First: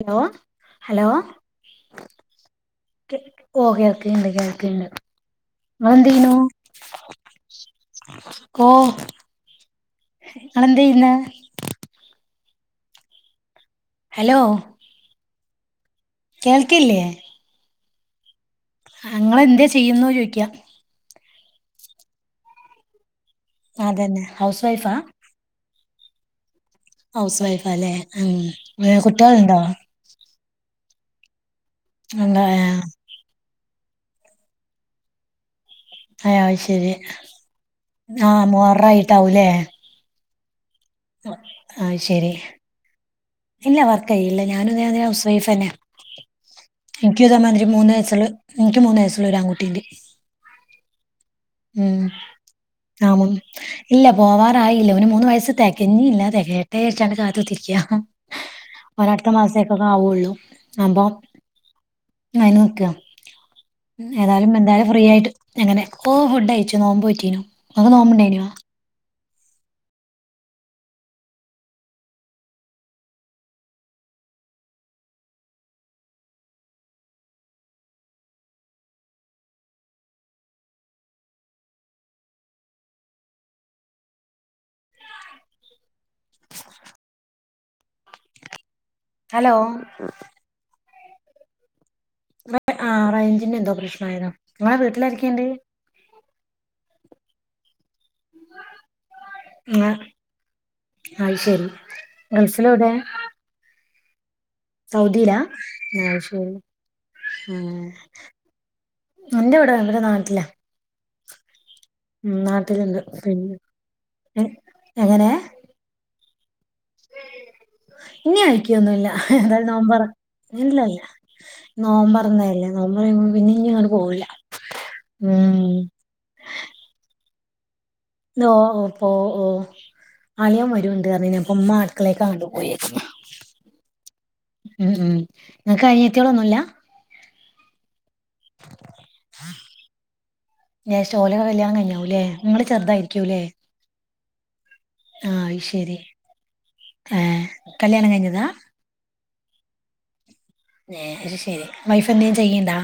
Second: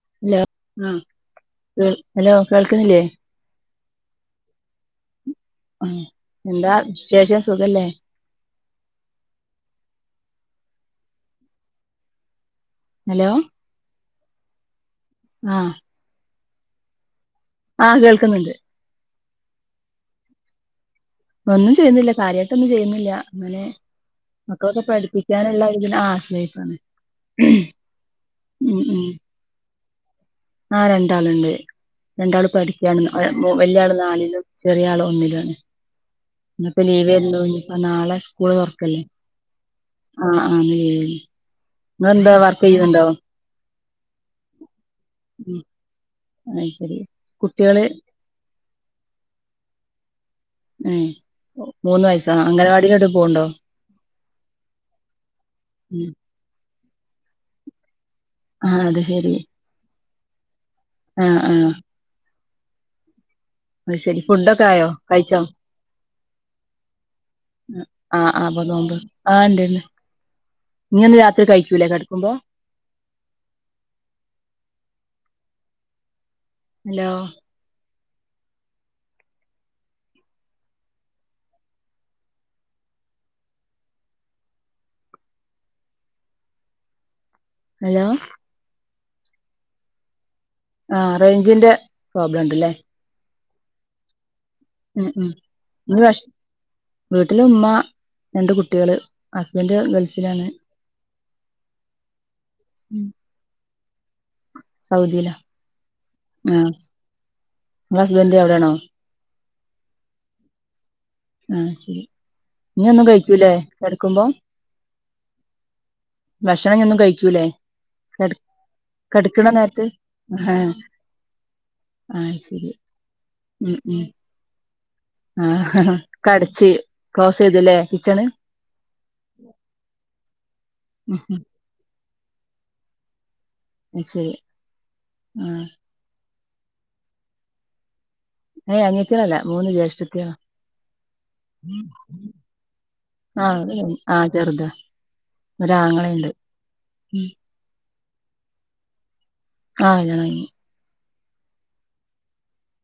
Hello hello കേ hello കേൾക്കുന്നില്ലേ കി ഓ കേ കേൾക്കുന്നുണ്ട് കേൾക്കുന്നുണ്ട് ഉം എന്താ വിശേഷം സുഖല്ലേ? ഓഹ് ഇങ്ങളെന്ത ചെയ്യുന്നെ? ഹലോ ഹലോ ആഹ് കേൾക്കില്ലേ ആ കേൾക്കുന്നുണ്ട് ആങ്ങള എന്തെ ചെയ്യുന്നു ചോദിയിക്കാ. ഒന്നും ചെയ്യുന്നില്ല കാര്യയിട്ടൊന്നും ചെയ്യുന്നില്ല അങ്ങനെ അതന്നെ ഹൗസ് മക്കളൊക്കെ വൈഫാ പഠിപ്പിക്കാനുള്ള ആ ഹൗസ് വൈഫ് ആണ് ഹൗസ് വൈഫ് അല്ലേ ഉം ഉം കുട്ടികളുണ്ടോ? ആ രണ്ടാളുണ്ട് രണ്ടാൾ എന്താ പഠിക്കുകയാണ് ആ മൂ വല്യ ആള് നാലിലും ചെറിയ ആള് ഒന്നിലും ആണ്. ആ എന്നപ്പ ശരി ലീവ് [unintelligible] നാളെ ആ സ്കൂള് തുറക്കല്ലേ. മുഹറായിട്ടാവൂലേ ആഹ് ആഹ് [unintelligible] അത് ശരി നിങ്ങളെന്താ വർക്ക് ചെയ്യ്ന്നുണ്ടോ? ഇല്ല വർക്ക് ചെയ്യല്ല ഞാനും ഇത് പോലെ ഹൗസ് വൈഫ് ഉം തന്ന അത് ശരി എനിക്കുതാമാതിരി കുട്ടികള് മൂന്ന് വയസ്സുള്ള എനിക്ക് മൂന്ന് വയസ്സുള്ള ഒരു ആൺകുട്ടി ഇണ്ട്. ഏഹ് ഉം മൂന്ന് വയസ്സാ അംഗനവാടിയിലോട്ട് ആ പോവുണ്ടോ ഇല്ല പോവാറായില്ലവന് മൂന്ന് വയസ് ഉം തെകഞ്ഞില്ല തെകയട്ടെ വെച്ച് അങ്ങട് കാത്ത് കുത്തിരിക്ക. ആഹ് അത് ഓര അടുത്ത ശരി മാസേക്കൊക്കെ ആവുള്ളൂ. ആഹ് ആഹ് യിനൊക്ക അത് ശരി ഏതായാലും ഫുഡൊക്കെ ആയോ എന്തായാലും ഫ്രീ ആയിട്ട് കഴിച്ചോ എങ്ങനെ ഓ ഫുഡയ്ച്ചു നോമ്പോ റ്റീനു ഇങ്ങക്ക് ആഹ് ആഹ് നോമ്പണ്ടേന അപ്പൊ നോമ്പ് ആഹ് ഇണ്ട്ണ്ട് ഇഞ്ഞിന്ന് രാത്രി കഴിക്കൂല്ലേ കെടക്കുമ്പോ ഹലോ ഹലോ ഹലോ ആഹ് റേഞ്ചിന്റെ പ്രോബ്ലം ണ്ടല്ലേ പിന്നെന്തോ പ്രശ്നായതാ ഇങ്ങളെ ഉം ഉം വീട്ടിലാരൊക്കെണ്ട് ഈ വർഷ് വീട്ടിലുമ്മ രണ്ട് കുട്ടികള് ഹസ്ബൻഡ് ആഹ് ഗൾഫിലാണ് അത് ശരി ഗൾഫിലെവിടെയ ഉം, സൗദിയിലാ സൗദിലാ അത് ശരി ഇങ്ങള ഹസ്ബന്ഡ് അവിടെണോ എന്റെറെ ഇവിടെ ഇവിടെ നാട്ടിലെ ആഹ് ശരി ഉം ഇഞ്ഞി നാട്ടിലിണ്ട് ഒന്നും [unintelligible] കഴിക്കൂലേ കെടക്കുമ്പോ പിന്നെ എങ്ങനെ ഭക്ഷണം ഇഞൊന്നും കഴിക്കൂലേ കെട ഇനി കയിക്കൊന്നുല്ല കെടക്ക്ണ ഏതായാലും നേരത്ത് നോമ്പർ ആഹ് ഇല്ലല്ല ആഹ് നോമ്പർന്നല്ലേ നമ്മ പിന്നെ ഇനി ഇങ്ങോട്ട പോയില്ല ആ കടച്ച് കോസ ഇതില്ലേ ഓ ഓ പോ ഓ അണിയൻ വരുണ്ട് ഉം അതിനൊപ്പം ഉമ്മ മക്കളെണ്ടുപയി അത് ശരി. ഉം ഉം ആ. നിങ്ങക്ക് അനിയത്തികൾ ഒന്നുമില്ല? [unintelligible] ഏയ് അങ്ങത്തിരല്ലേ മൂന്ന് ജേഷത്തികളാ- സ്റ്റോലെ കല്യാണം കഴിഞ്ഞാവൂല്ലെ നിങ്ങള്ൾ ചെറുതായിരിക്കുംല്ലേ ആഹ് ചെറുതാ ആഹ ശരി ഒരാങ്ങളയുണ്ട്. ഉം. ആഏ കല്യാണം കഴിഞ്ഞതാ ആഹ് ചനെ ശരി വൈഫ് എന്തേും ചെയ്യണ്ടാ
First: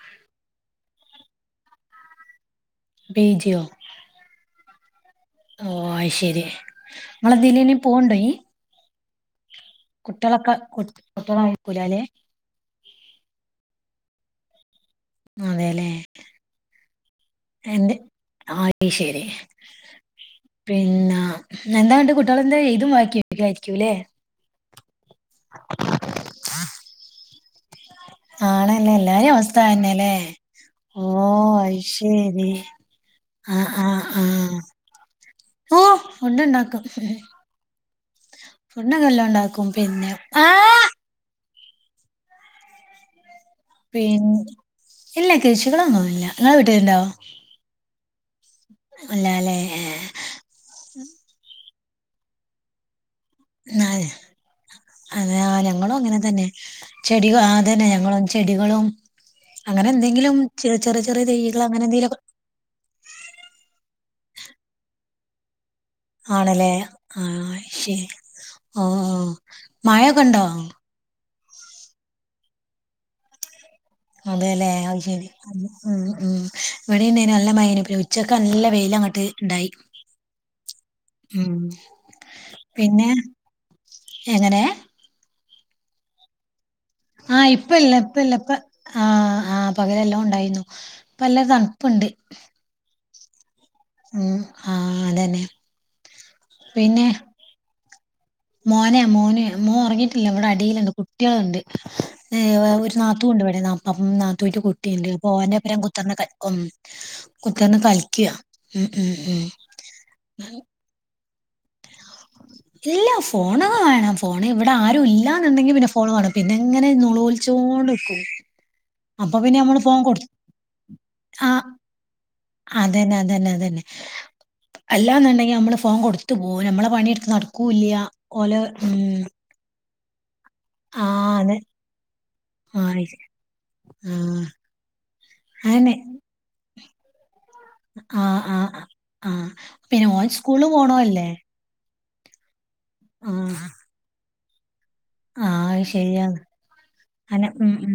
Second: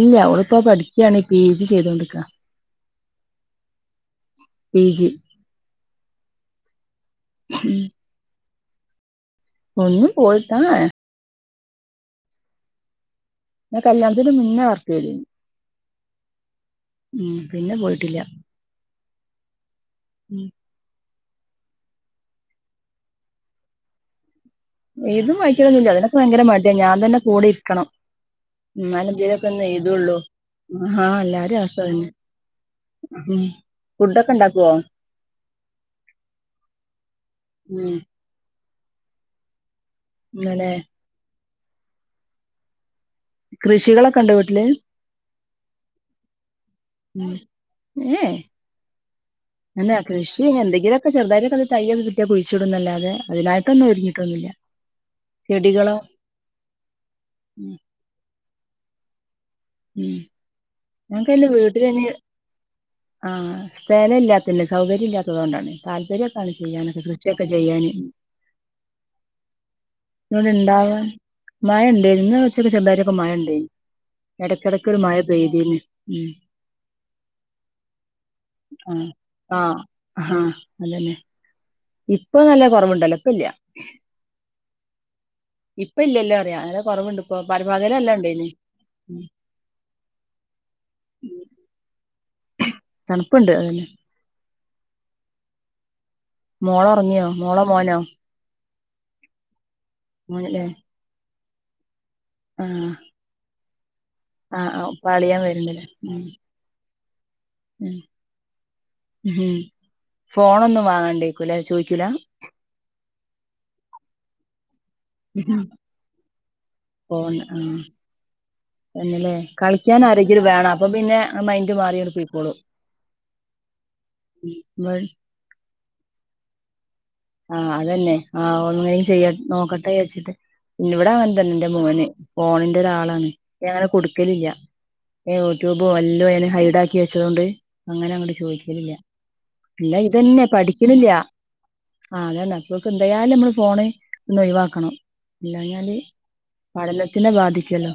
ഇല്ല അവളപ്പ പഠിക്കുകാണ് പി ജി ചെയ്തോൊണ്ടിരിക്ക- ബീജിയോ പി ജി ഓ ആയി ശരി നമ്മള ദലനി ഉം. പോണ്ടോ ഒന്നും പോയിട്ട് കുട്ടളക്കെ ആ കു ഏ കുട്ടള കഴിക്കൂല അല്ലേ ാ കല്യാണത്തിന് മുന്നേ വർ അതെല്ലേ ഉം. പിന്നെ എറെ പോയിട്ടില്ല. ആഷേ ഉം. പിന്ന എന്താ കണ്ട് കുട്ടികള എന്താ എ്തും വായിിായിയിരിക്കുംല്ലേ തും വായിക്കണംന്നില്ല അതിനൊക്കെ ഭയങ്കര മാറ്റിയാണ് ഞാൻ തന്നെ കൂടെ ഇക്കണം ആണല്ലേ എല്ലാരും അവസ്ഥ തന്നെല്ലേ ആ ഓ എല്ലാരിം അവസ്ഥ അതന്നെ. അഐ്ശരി ഉം. ആഹ് ആഹ് ഫുഡൊക്കെ ആഹ് ഇണ്ടാക്കോ? ഓ ഫുഡ് ഉണ്ടാക്കും- ഉം. ഫണ്ണ കെല്ലാം ഉണ്ടാക്കും പിന്നെ ആ ഇന്നലെ കൃഷികളൊക്കെ ഇണ്ടോ പിന്ന വീട്ടില്? ഇല്ല കൃശികളൊന്നുംല്ല ഉം ഉം ഇല്ലാല്ലേ എന്നന്നാ കൃഷി എന്തെങ്കിലുമൊക്കെ ചെറുതായിട്ടൊക്കെത് തയ്യത് കിട്ടിയ കുഴിച്ചിടുന്നല്ലാതെ അതിനായിട്ടൊന്നും ആ ഒരുഞ്ഞിട്ടൊന്നുമില്ല അതെ ഞങ്ങളും അങ്ങനെ തന്നെ ചെടിക ഉം, അതന്നെ ഞങ്ങളും ചെടികളും അങ്ങനെ ഉം. എന്തെങ്കിലും ചെ ചെറിയ ചെറിയ ഞങ്ങൾക്ക് അതിന്റെ തെയ്യകൾ വീട്ടിൽ അങ്ങനെ എന്തെങ്കലുംക്ക സേന ഇല്ലാത്തല്ല സൗകര്യം ഇല്ലാത്തത്ുക കൊണ്ടാണ് താല്പര്യംൊക്കാണ് ആണല്ലേ ചെയ്യാനൊക്കെ ആ കൃഷിയൊക്കെ ചെയ്യാൻ ശരി ഓ മായ കണ്ടോ ഉണ്ടാവാൻ മഴ ഉണ്ടായി ഇന്ന് കൊച്ചക്ക ചെല്ലാരിൊക്കെ മഴുണ്ടായി അതല്ലെ അ ശരി ഉ ഉം, ഉ ഇവിടെ ഉണ്ടായ നല്ല മൈനപ്പ ഉച്ചക്കെ നല്ല വെയിലം ട്ട് ഉണ്ടായി ആഹ് ഉം ഇപ്പൊ നല്ല കൊറമുണ്ടല്ലോപ്പല്ല ഏ ഇപ്പ ഇല്ലല്ലോ അറിയാം കുറവുണ്ട് ഇപ്പൊ ആഹ് ഇപ്പ ഇല്ല പരഭാഗലല്ല ഇപ്പ ഇല്ല ഉണ്ടായിരുന്നു ഇപ്പ ഉം, ആഹ ആഹ പകല എല്ലാം ഉണ്ടായിരുന്നു ഇപ്പ എല്ല തണുപ്പുണ്ട് തണുപ്പുണ്ട് അതന്നെ ഉം ആഹ് അതന്നെ മോളോ ഇറങ്ങിയോ മോളോ മോനോ മോനയാ മോന മോൻ ഉറങ്ങിയിട്ടില്ല ഇവിടെ മോനല്ലേ അടിയിലുണ്ട് കുട്ടികളുണ്ട് ഏ ആ ഒരു നാത്തൂ ഉണ്ട് ഇവിടെ നാപ്പ നാത്തൂവി് ആഹ് ആഹ് ഉപ്പ കുട്ടിയുണ്ട് അപ്പോൊ അളിയൻ അവന്റെപ്പരം വരുന്നില്ലേ കുത്തന്ന് ഉം ഉ കുത്തിന്നെ കളിക്കുക ഉം, ഉ ഉം. ഹം ഫോണൊന്നും വാങ്ങാണ്ടേക്കൂല ചോദിക്കൂല ഇല്ല ഫോണൊക്കെ വേണം ഫോണ് ഇവിടെ ആരും ഇല്ലന്നുണ്ടെങ്കിൽ പിന്നെ ഫോണ് കാണ പിന്നെ ഇങ്ങനെ നുള ഫോണ് ആഹ് ഒലിച്ചോണ്ട്ിക്കൂ തന്നെല്ലേ കളിക്കാൻ ആരെങ്കിലും വേണം അപ്പം പിന്നെ മൈന്റ് മാറിോ അത തന്നെ അത തന്നെ അത തന്നെ അല്ലാന്നുണ്ടെങ്കി നമ്മള് ഫോം കൊടുത്തു പോ നമ്മളെ പണി ആഹ അതന്നെ ആ ഒന്നും ചെയ്യ നോക്കട്ടെ വച്ചിട്ട് ആ പിന്നവിടെ അങ്ങനെ തന്നെ അതെ എൻറെ മോന് ഫഓണിന്റെ ആ ഒരാളാണ് അങ്ങനെ ആ കൊടുക്കലില്ല യൂട്യൂബും അതന്നെ വല്ലോ അെ ഹൈഡ് ആാക്കി വെച്ചതൊണ്ട് അങ്ങനെ അങ്ങോട് ആഹ് ആഹ് ചോദിക്കലില്ല ആഹ് ഇല്ല പിന്നെ ഓൻ ഇതന്നെ സ്കൂളിൽ പഠിക്കലില്ല പോണോല്ലേ ആ അതക്ക് എന്തായാലും നമ്മള് ഫോണ് ഒന്ന് ഒഴിവാക്കണം ആഹ അത് ഇല്ലാഞ്ഞാല് ശരിയയാന്ന് പഠനത്തിനെ അനെ ഉം ബാധിക്കുവല്ലോ ഉം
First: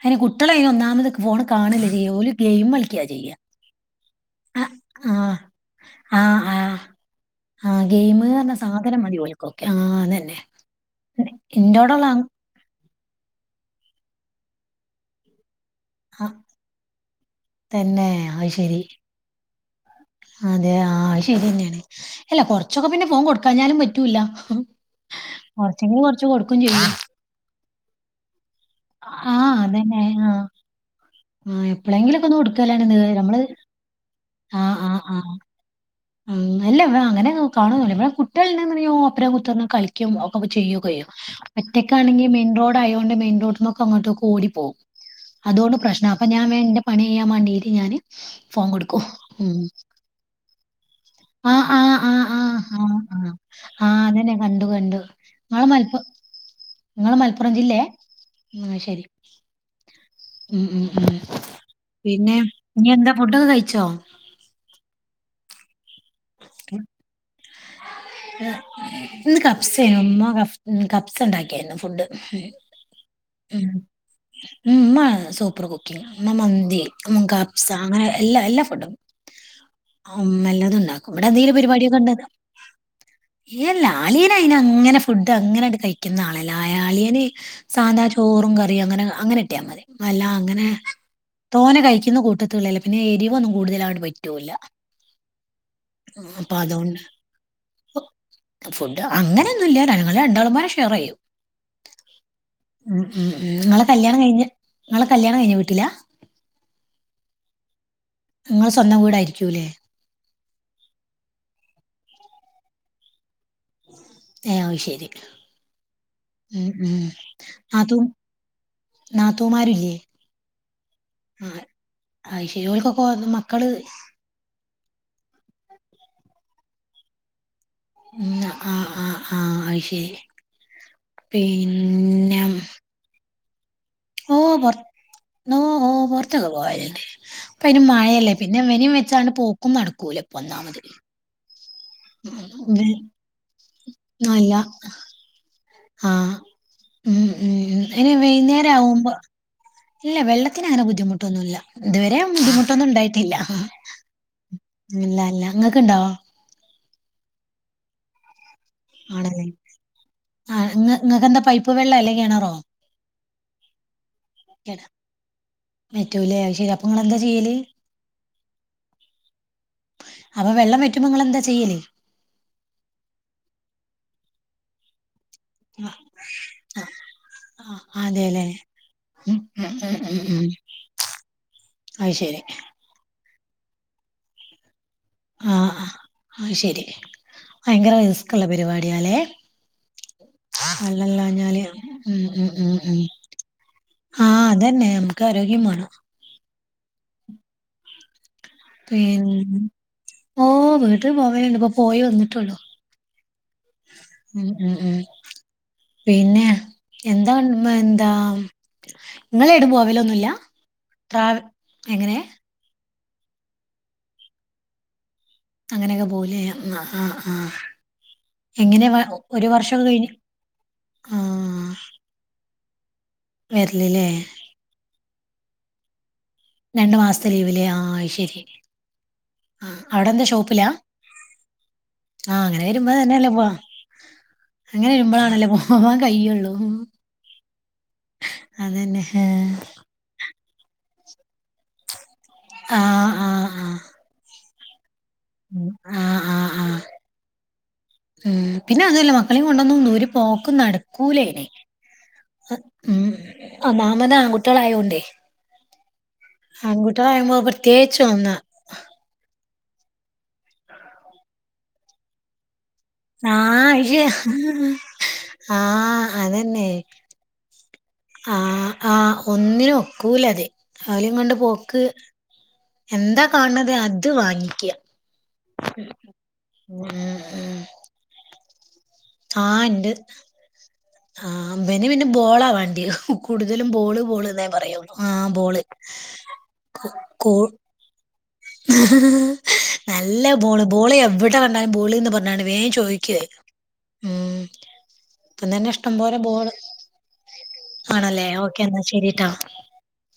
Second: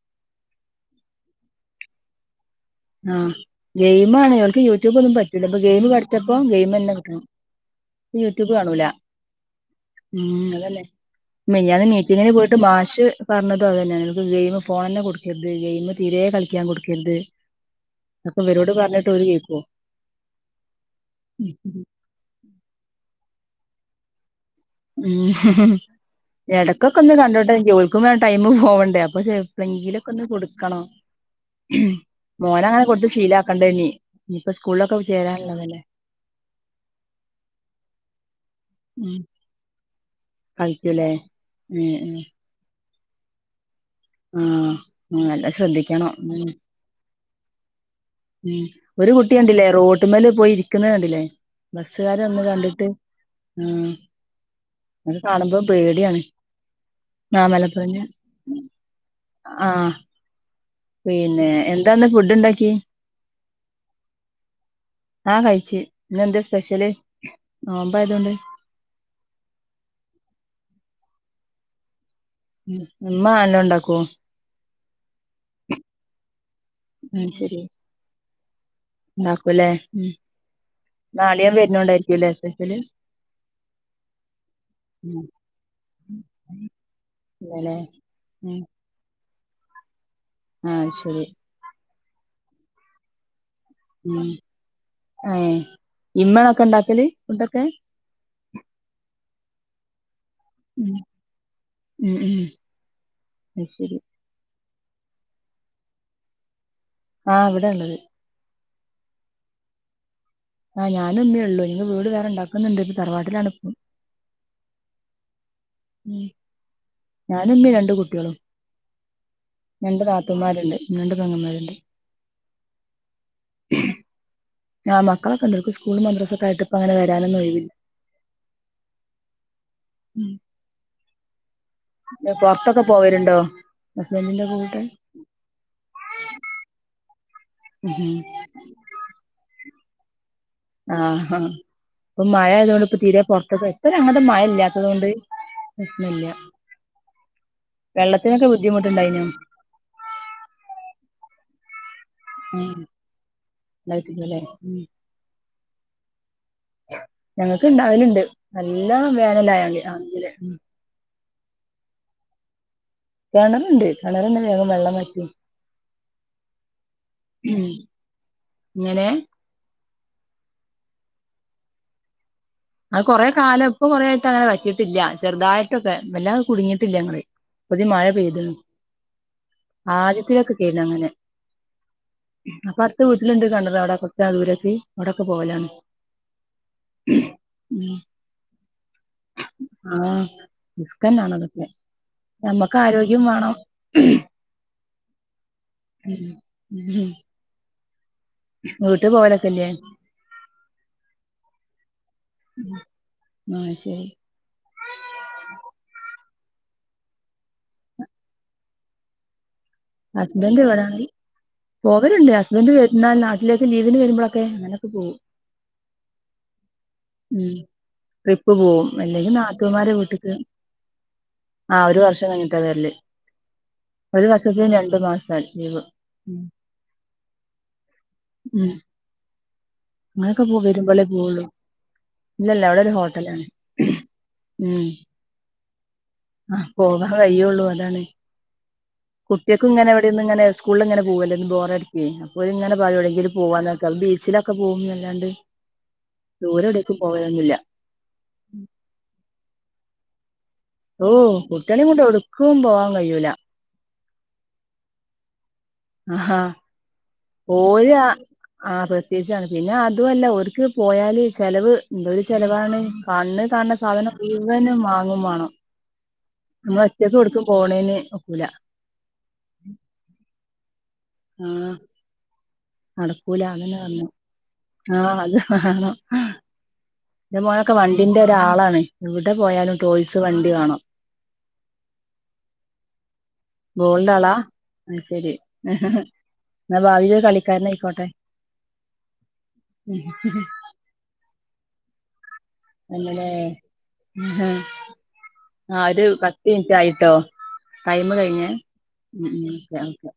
അയിന് കുട്ടികളെ അയിന് ഒന്നാമത് പോണ് കാണില്ല ജോലി ആഹ ഗെയിം ആണ് ഞൾക്ക് ആഹ് യൂട്യൂബ് ഒന്നും ആഹ് പറ്റൂല ഇപ്പൊ ഗെയിം പഠിച്ചപ്പോ ഗെയിം തന്നെ കിട്ടണം [unintelligible] ഗെയിമ പറഞ്ഞ കാണൂല സാധനം മതിോിക്കക്കെ ആ അന്നെ മ ഞൻ മീറ്റിങ്ങിന് പോയിട്ട് മാശ് പറഞ്ഞത് അത് തെയാണ് നിക്ക് ഗെയിം ഫോൺ തന്നെ കൊടുക്കത് ഗെയിമ തീരെ ആഹ് കളിക്കാൻ കൊടുക്കരുത് തന്നെ അപ്പൊ അത് ഇവരോട് ശരി പറഞ്ഞിട്ട് ര് കേക്കോ അതെ ആത് ശരി തന്നെയാണ് അല്ല കൊറച്ചൊക്കെ പിന്നെ ഫോൺ കൊടുക്കാഞ്ഞാലും പറ്റൂല്ല ഉ കൊറച്ചെങ്കിലും കൊറച്ച് കൊടുക്കും ചെയ്യും ഇടക്കൊക്കെ ഒന്ന് കണ്ടോട്ടെ ജോലിക്കുമ്പ ഒന്നന്ന് പോവണ്ടേ അപ്പൊ ആഹ് അതന്നെ ചെപ്പ്ളെങ്കയിലൊക്കെ ഒന്ന് ആഹ് കൊടുക്കണോ ആഹ് എപ്പളെങ്കിലൊക്കെ ഒന്ന് മോന കൊടുക്കലാണ് അങ്ങനെ ഇത് കൊടുത്ത് ശീല നമ്മള് ആാക്കണ്ട ഇനി ഇനിയിപ്പ സ്കൂളിലൊക്കെ ചേരാനുള്ളതല്ലേ ആ്ല്ല അങ്ങനെ കാണ ഇടെ കുട്ടികളോ ഉം അപ്പരം കുത്തനെ കിക്ക ഒക്കെ കളിക്കൂലേ ഉം ചെയ്യുകയോറ്റക്കാണെങ്കിൽ മെൻറോഡ ആയതോണ്ട് മെയിൻ റോഡ അങ്ങോട്ടൊക്കെ ഉം ഓടി ആഹ് പോകും നല്ല അതുകൊണ്ട് പ്രശ്നം ശ്രദ്ധിക്കണം അപ്പ ഉം ഞൻ എന്റെ പണി ചെയ്യാൻ വേണ്ടീയി് ഞാാന് ഉം ഒരു കുട്ടിയ ഉണ്ടില്ലേ റോട്ട്മേൽ പോയി ഇരിക്കുന്നണ്ടില്ലേ ആ ആ ആ ബസ്സുകാര ആ ഒന്ന് ആ കണ്ടിട്ട് ആ ആ അതന്നെ കണ്ടു കണ്ടു അത് കാണുമ്പോ നിങ്ങള് മലപ്പു പേടിയാണ് നിങ്ങള് മലപ്പുറം ജില്ലയെ ആമലപ്പൂന് ആ ശരി ആഹ ഉം ഉം ഉം ഫുഡ് പിന്നെ ഉണ്ടാക്കി ഇനി എന്താ ഫുഡ ഒന്ന് കഴിച്ചോ ആ കൈച്ച ഇ കഫ്സ കഫ് ഉ കപ്സ് ഉണ്ടാക്കിയായിരുന്നു ഫുഡ് ഉ ഉമ്മ എല്ലാം ഉണ്ടാക്കോ ഉ സൂപ്പർ കുക്കിങ് മന്തി കഫ്സ അങ്ങനെ എല്ല എല്ലാം ഉണ്ടാക്കുംല്ലേ ഉം ഉണ്ടാക്കും ഇവിടെ നാളികം എന്തെങ്കിലും വരുന്നണ്ടായിരിക്കല്ലേല് ലാളിയന അയിന് അങ്ങനെ ഫുഡ് അങ്ങനെട്ട് കഴിക്കുന്ന ആള ലാളിയന് ഇല്ലല്ലേ സാന്താ ചോറ് ഉം കറി അങ്ങനെ അങ്ങനെ ഇട്ടിയാ മതി അല്ല അങ്ങനെ ആ ശരി തോനെ കഴിക്കുന്ന കൂട്ടത്തുള്ളല്ല പിന്നെ എരിവോ ഉം ആഹ ഉം, അപ്പൊ ഇമ്മണൊക്കെ അതുകൊണ്ട് ഇണ്ടാക്കല് ഇന്തൊക്കെ അങ്ങനെയൊന്നുമല്ല നിങ്ങ രണ്ടാളം പോരെ ഷെയർ ചെയ്യും ഉം ഉം അത് നിങ്ങളെ ശരി കല്യാണം കഴിഞ്ഞ് നിങ്ങളെ കല്യാണം കഴിഞ്ഞു വീട്ടിലാ ആഹ ഇവിടെള്ളത് നിങ്ങൾ സ്വന്തം വീടായിരിക്കൂല്ലേ ആ്ഞാന ഒന്നേ ഉള്ളൂ നിങ്ങ വീട് വേറെണ്ടാക്കുന്നുണ്ട് ഇത് തറവാട്ടിലാണ് ഇപ്പം ശരി ഉ ഉം, ഉം. ഞാനും ഇമ്മീ രണ്ട നാത്തൂ കുട്ടികളും നാത്തൂമാരില്ലേ രണ്ട് താത്തൂമാരുണ്ട് രണ്ട് പങ്ങന്മാരുണ്ട് ആ ശോലക്കൊ മക്കള് ആ മക്കളെക്കെണ്ട് സ്കൂൾ മദ്രസ്സൊക്കെയിട്ടപ്പ അങ്ങന വരാനൊന്നും ഒഴിവില്ല ഉ ആ ആ ആ ആയി പിന്നെ പൊറത്തൊക്കെ പോവലുണ്ടോ ഓ ഹസ്ബൻഡിന്റെ പൊർ കൂടെ ഓ പൊർത്തക്കെ പോയാലേ അപ്പ അയ്ന് ഉം മഴയല്ലേ പിന്നെ ഇവനേം വെച്ചാണ് പോക്കും നടക്കൂല ഇപ്പൊ ഒന്നാമത് ആ ആ ഇപ്പൊ മഴ ആയതുകൊണ്ട് ഇപ്പ വെ- തീരെ പൊറത്ത ഇപ്പൊ അങ്ങത്തെ മഴ അല്ല ഇല്ലാത്തത് കൊണ്ട് പ്രശ്നില്ല ആഹ് ഉം ഉം ഉ ഇനി വൈന്നേരം ആവുമ്പോ ബുദ്ധിമുട്ടുണ്ടായിനോ ഇല്ല വെള്ളത്തിന് അങ്ങനെ ബുദ്ധിമു ന്നല്ല ഇതുവരെ ഉം ബുദ്ധിമുട്ടൊന്നും ഇണ്ടായിട്ടില്ല ഉണ്ടായിട്ടില്ലല്ലേ ഇല്ല അല്ല ങ്ങക്ക് ഇണ്ടാവൊ ഞങ്ങക്ക് ണ്ടാവലുണ്ട് നല്ലോം ആണല്ലേ വേനലായണ്ട് അതില് ആഹ് ഇങ്ങ ഇങ്ങക്കെന്താ പൈപ്പ് വെള്ളം അല്ലെ കെണറോ കിണറുണ്ട് കിണറ്ന്ന വേഗം വെള്ളംവറ്റും വ റ്റൂല്ലേ ശരി അപ്പൊ ഇങ്ങ എന്താ ചെയ്യല് ഇങ്ങനെ അപ്പൊ വെള്ളം വറ്റുമ്പോ ഇങ്ങളെന്താ ചെയ്യല് അത് കൊറെ കാലം ഇപ്പൊ കൊറെ ആയിട്ട് അങ്ങനെ വറ്റിയിട്ടില്ല ചെറുതായിട്ടൊക്കെ വല്ലാത ആ കുടുങ്ങിട്ടില്ല ങ്ങള്ൾ ആഹ് പുതി മഴ പെയ്ത് അതെല്ലേ ഉം ഉം ഉം ഉം ആദ്യത്തിലൊക്കെ കെനി അങ്ങനെ അത് ശരി അപ്പൊ അടുത്ത ലണ്ട് കണ്ടത് അവിടെ കൊറച്ച ദൂരത്തി അവിടെക്കെ ആഹ് പോലാന്ന് ആഹ് അത് ശരി ഭയങ്കര റിസ്ക്ള്ള പരിപാടിയാല്ലേ ആഹ് അല്ലല്ല റിസ്കന്നാണ് ഞാല് അതൊക്കെ ഉ ഉ ഉ നമ്മക്ക് ഉ ആരോഗ്യം വേണം ആ അതെ പിന്നെ നമുക്ക് ആരോഗ്യം മാണം ഉം വീട്ട് പിന്ന പോവലൊക്കെല്ലേ ഓ വീട്ടിൽ പോവാനുണ്ട് ഇപ്പൊ പോയി വന്നിട്ടുള്ളു ആഹ് ശരി ഉ ഉം ഉം പിന്നെ എന്താ മ്മ ന്താ ങ്ങളെ ടുമ്പോ ഹസ്ബൻവിടെ എങ്ങനെ പോവല്ണ്ട് ഹസ്ബൻഡ എന്നാ നാട്ടിലേക്ക് ലീവിന് വരുമ്പോക്കെ അങ്ങനൊക്കെ പോവും അങ്ങനെയൊക്കെ പോവു ലെ ആ ആആ ഉം ട്രിപ്പ് പോവും അല്ലെങ്കി നാത്തൂമാരെ വീട്ടിക്ക് ആ ഒരു വർഷം കഴി ട്ട വരല് വരല് ലേ ഒരു വർഷത്തിന് രണ്ടു മാസം ലീവ് ഉം രണ്ടു മാസത്തെ ലീവല്ലേ ആ ശരി ഉം ആ അവിടെ എന്താ അങ്ങനൊക്കെ പോ ഷോപ്പിലാ വരുമ്പോളേ പോവുള്ളൂ ആ അങ്ങനെ ഇല്ലല്ല അവിടെ ഒരു വരുമ്പോ തന്നെയല്ലേ ഹോട്ടലാണ് പോവാ ഉം അങ്ങനെ വരുമ്പോഴാണല്ലേ പോ ആ പോവാൻ കയിയുള്ളു അതാണ് അതന്നെ കുട്ട്യാക്കും ഇങ്ങനെ എവിടെന്ന് ഇങ്ങനെ സ്കൂളിങ്ങനെ പോല്ലന്ന് ബോറടിക്ക് അപ്പോ ഇങ്ങനെ ആ ആ പറയും ആ പോവാക്ക ബീച്ച്ലൊക്കെ പോക് കൊ ഉം. ദൂരം എടക്കു പോവലൊന്നില്ല ഉ പിന്നെ അതല്ല മക്കളെയും കൊണ്ടന്നും ദൂരം ഓ നടക്കൂലനെ കുട്ടികളെയും കൊണ്ട് എവിടുക്കും പോവാൻ മ് കഴിയൂല ആ മാ അമ്മതാ ആൺകുട്ടികളായോണ്ടേ ആഹാ ആൺകുട്ടികളാകുമ്പോ ഓര് പ്രത്യേകിച്ച് ഒന്നാ ആ പ്രത്യേകിച്ചാണ് പിന്നെ അതുവല്ല ഒര്ക്ക് പോയാല് ചെലവ് എന്തൊരു ചെലവാണ് ആ കണ്ണ് കാണ ഇയ്യ് സാധനം മുഴുവനും വാങ്ങും വേണം ആ അതന്നെ നമ്മൾ ഒറ്റക്കും പോ ആ ആ ഒന്നിനും ഒക്കൂലതെ അവലും കൊണ്ട് ആഹ് പോക്ക് എന്താ നടക്കൂല കാണത് അതന്നെ പറഞ്ഞു അത് വാങ്ങിക്കാ ആഹ് അത് വേണം എന്റെ മോനൊക്കെ വണ്ടിൻ്റെ ഒരാളാണ് എവിടെ ആ പോയാലും ഇണ്ട് ടോയ്സ് വണ്ടി വാണം ആ ഇബന് പിന്നെ ബോളാ വേണ്ടിയ കൂടുതലും ബോള് ഗോൾഡ് ബോള് എന്ന പറയൂ ആ ബോള് മ ബാവിലൊരു കൂ കളിക്കാരനാ ഇക്കോട്ടേ നല്ല ബോള് ബോളി എവിടെ കണ്ടാലും ബോളിന്ന് പറ [unintelligible] അല്ലല്ലേ ചോദിക്കുവായിരുന്ന ഉം ഇപ്പ തന്നെ ആഹ് ഇഷ്ടം ഒരു പോലെ പത്ത് ബോള് മിനിറ്റ് ആയിട്ടോ ടൈം ആണല്ലേ കഴിഞ്ഞേ ഓക്കേ എന്നാ ഉം ശെരിട്ടാ ഉം ഓക്കെ ഓക്കെ